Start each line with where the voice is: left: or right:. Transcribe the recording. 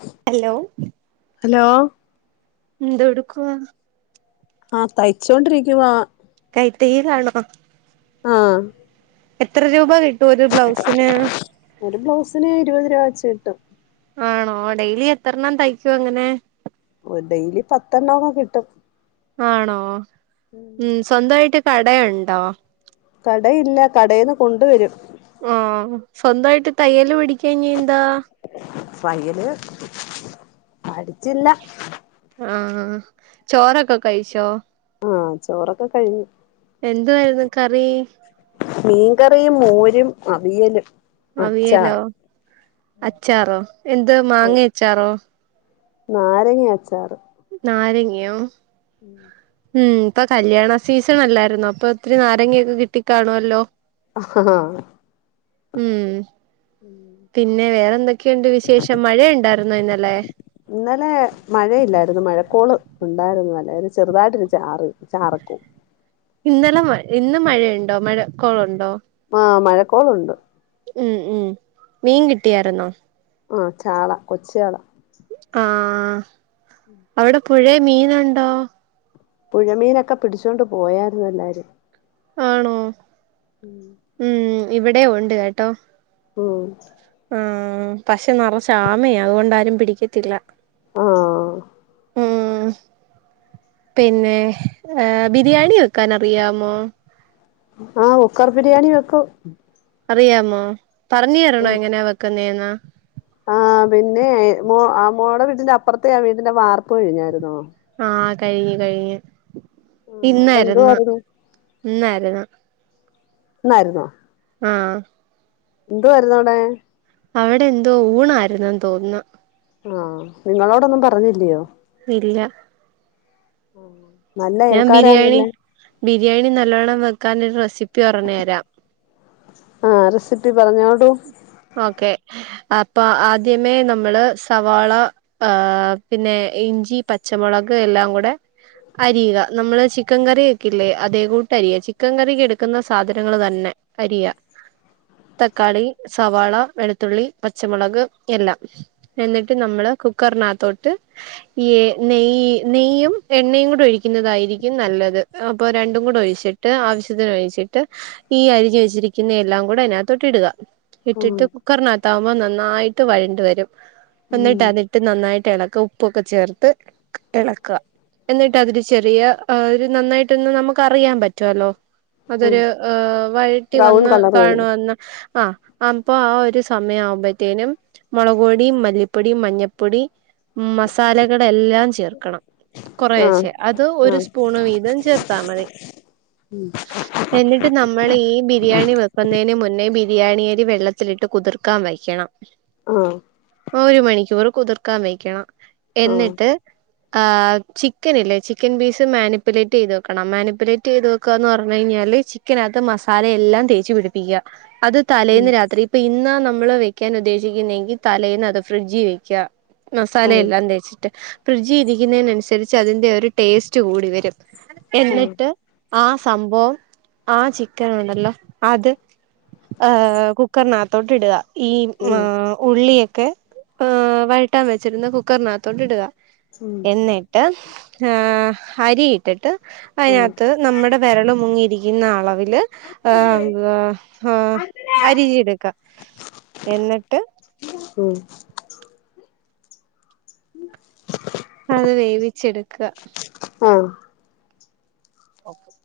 left: ആ
right: hello
left: hello
right: എന്തൊടുക്കുവാ?
left: ആഹ് തയ്ച്ചോണ്ടിരിക്കുവാ
right: കൈ തൊഴിലാണോ?
left: ആഹ്
right: എത്ര രൂപ കിട്ടും ഒരു ബ്ലൗസിന്?
left: ഒരു ബ്ലൗസിന് ഇരുപത് രൂപ വെച്ച് കിട്ടും.
right: ആണോ ഡെയിലി എത്രണ്ണം തയ്ക്കും അങ്ങനെ?
left: ഓ ഡെയിലി പത്തെണ്ണൊക്കെ കിട്ടും.
right: ആണോ ഉം സ്വന്തായിട്ട് കടയുണ്ടോ?
left: കടയില്ല കടയേന്ന് കൊണ്ടുവരും.
right: ആഹ് സ്വന്ത ആയിട്ട് തയ്യല് പഠിക്കാഞ്ഞീ എന്താ?
left: തയ്യല് പഠിച്ചില്ല.
right: ആഹ് ചോറൊക്കെ കഴിച്ചോ
left: ആഹ് ചോറൊക്കെ കഴിഞ്ഞു
right: എന്തായിരുന്നു കറി
left: മീൻകറിയും മോരും അവിയലും
right: അവിയലോ
left: അച്ചാർ
right: അച്ചാറോ എന്ത് മാങ്ങ അച്ചാറോ
left: നാരങ്ങ അച്ചാറ്
right: നാരങ്ങയോ
left: ഉം
right: ഉം ഇപ്പൊ കല്യാണ സീസൺ അല്ലായിരുന്ന അപ്പൊ ഒത്തിരി നാരങ്ങൊക്കെ കിട്ടിക്കാണുവല്ലോ
left: ആഹ്
right: ഉം പിന്നെ വേറെ എന്തൊക്കെയുണ്ട് വിശേഷം മഴയുണ്ടായിുന്നോ ഇന്നലെ
left: ഇന്നലെ മഴയില്ലായിരുന്നു മഴക്കോള് ഉണ്ടായിരുന്നു അല്ല ചെറുതായിട്ടൊരു ചാറ് ചാറക്കും
right: ഇന്നലെ മ ഇന്ന് മഴയുണ്ടോ മഴ കൊ ളുണ്ടോ
left: ആ മഴക്കോളുണ്ട്
right: ഉം ഉം മീൻ കിട്ടിയായി രുന്നോ
left: ആ ചാള കൊച്ചേ ചാള
right: ആഹ്
left: ഉ
right: അവിടെ പുഴയിൽ മീനുണ്ടോ
left: പുഴമീനൊക്കെ പിടിച്ചുകൊണ്ട് പോയായിരുന്നു എല്ലാരും
right: ആണോ ഉം ഇവിടെ ഉണ്ട് കേട്ടോ
left: ഉം
right: ആഹ് പക്ഷെ നിറച്ച് ആമയാ അതുകൊണ്ടാരും പിടിക്കത്തില്ല
left: ആഹ്
right: ഉം പിന്നെ ബിരിയാണി വെക്കാൻ അറിയാമോ
left: ആഹ് കുക്കർ ബിരിയാണി വെക്കും
right: അറിയാമോ പറഞ്ഞ തരണോ എങ്ങനാ വെക്കുന്നേന്ന്
left: ആഹ് പിന്നെ മോ ആ മോടെ വീട്ടിന്റെ അപ്പുറത്തെ ആ വീടിന്റെ വാർപ്പ് കഴിഞ്ഞായിരുന്നോ
right: ആഹ് കഴിഞ്ഞു കഴിഞ്ഞു
left: ആഹ് അവിടെ
right: ഇന്നായിരുന്നു
left: എന്തുവായിരുന്നു
right: ഇന്നായിരുന്നു
left: ഇന്നായിരുന്നോ
right: ആഹ്
left: എന്തു വായിരുന്നു അവിടെ
right: അവിടെ എന്തോ ഊണായിരു ന്നന്ന് തോന്നുന്നു
left: ആഹ് നിങ്ങളോടൊന്നും പറഞ്ഞില്ലയോ
right: ഇല്ല
left: നല്ല
right: ഞാൻ ബിരിയാണി
left: അയൽക്കാരാന്നല്ലേ
right: ബിരിയാണി നല്ലവണ്ണം വെക്കാനോ രു റെസിപ്പി പറ ഞ്ഞു തരാം
left: ആഹ് റെസിപ്പി പറഞ്ഞോടൂ
right: ഓക്കെ അപ്പൊ ആദ്യമേ നമ്മള് സവാള ആഹ് പിന്നെ ഇഞ്ചി പച്ചമുളക് എല്ലാം കൂടെ അരിയുക നമ്മള് ചിക്കൻ കറി വെ ക്കെല്ലേ അതേ കൂട്ട് അരിയ ചിക്കൻ കറിക്ക് എടുക്കുന്ന സാധനങ്ങൾ തന്നെ അരിയ തക്കാളി സവാള വെളുത്തുള്ളി പച്ചമുളക് എല്ലാം എന്നിട്ട് നമ്മള് കുക്കറിനകത്തോട്ട് ഈ നെയ്യ നെയ്യും എണ്ണയും കൂടെ ഒഴിക്കുന്നതായിരിക്കും നല്ലത് അപ്പൊ രണ്ടും കൂടെ ഒഴിച്ചിട്ട് ട്ട് ആവശ്യത്തിന് ഒ ഴിച്ചിട്ട് ഈ അരിഞ് വെച്ചിരിക്കുന്ന എല്ലാം കൂടെ അതിനകത്തോട്ട് ഇടുക
left: ഉം
right: ഇട്ടിട്ട് കുക്കറിനകത്ത ആകുമ്പോൾ നന്നായിട്ട് വഴണ്ട് വരും
left: ഉം
right: എന്നിട്ട് അതിട്ട് നന്നായിട്ട് എളക്ക ഉപ്പൊക്കെ ചേർത്ത് എളക്കാ എന്നിട്ട് അതൊരു ചെറിയ ഒരു നന്നായിട്ടൊന്ന് നമുക്കറിയാൻ പറ്റുവല്ലോ
left: ഉം
right: അതൊരു ഏഹ് വഴറ്റി
left: ബ്രൗൺ
right: വന്ന്
left: കളർ വരുന്നു
right: കാണുവന്ന് ആഹ് അപ്പൊ ആ ഒരു സമയം ആവുമ്പത്തേനും മൊളക് പൊടി മല്ലിപ്പൊടി മഞ്ഞപ്പൊടി മസാലകൾ എല്ലാം ചേർക്കണം
left: ആഹ്
right: കൊറേശെ അത് ഒരു
left: ആഹ്
right: സ്പൂണ് വീതം ചേർത്താ മതി
left: ഉം
right: എന്നിട്ട് നമ്മള് ഈ ബിരിയാണി വെക്കുന്നതിന് മുന്നേ ബിരിയാണി അരി വെള്ളത്തിലിട്ട് കുതിർക്കാൻ വയ്ക്കണം
left: ആഹ്
right: ഒരു മണിക്കൂറ് കുതിർക്കാൻ വെക്കണം
left: ആഹ്
right: എന്നിട്ട് ആഹ് ചിക്കൻ ഇല്ലേ ചിക്കൻ പീസ് മാനിപ്പുലേറ്റ് ചെയ്ത് വെക്കണം. മാനിപ്പുലേറ്റ് ചെയ്ത് വെക്കുകന്ന് പറഞ്ഞു കഴിഞ്ഞാല് ചി ക്കനകത്ത് മസാല എല്ലാം തേച്ചുപിടിപ്പിക്കുക അത് ത ലേന്ന് രാത്രി ഇപ്പൊ ഇന്നാ നമ്മള് വെക്കാൻ ഉദ്ദേശിക്കുന്നെങ്കിൽ തലേന്ന് അത് ഫ്രിഡ്ജിൽ വെക്ക.
left: ആഹ് ആഹ്
right: മസാലയെല്ലാം തേച്ചിട്ട് ഫ്രിഡ്ജിൽ ഇരിക്കുന്നതിനന്നുസരിച്ച് അതിൻ്റെ ഒരു ടേസ്റ്റ് കൂടി വരും.
left: ഉം
right: എന്നിട്ട്. ആ സംഭവം ആ ചിക്കന് ഉണ്ടല്ലോ അത് ഏഹ് ഏഹ് കുക്കറിനകത്തോട്ട് ഇടുക ഈ ആ
left: ഉം
right: ഉള്ളിയൊക്കെ. ഏഹ് വഴട്ടാൻ വെച്ചിരുന്ന കുക്കറിനകത്തോണ്ട് ഇടുക
left: ഉം
right: എന്നി ട്ട് ഏഹ് അരി ഇട്ടിട്ട്
left: ഉം
right: അതിനകത്ത്. നമ്മുടെ വിരല് മുങ്ങിയിരിക്കുന്ന അളവില് ഏഹ് എന്താ ഏഹ് അരി [unintelligible] എടുക്കാം. എന്നിട്ട്
left: ഉം
right: അത് വേവിച്ചെടുക്കാ
left: ഓഹ്
right: ഓക്കെ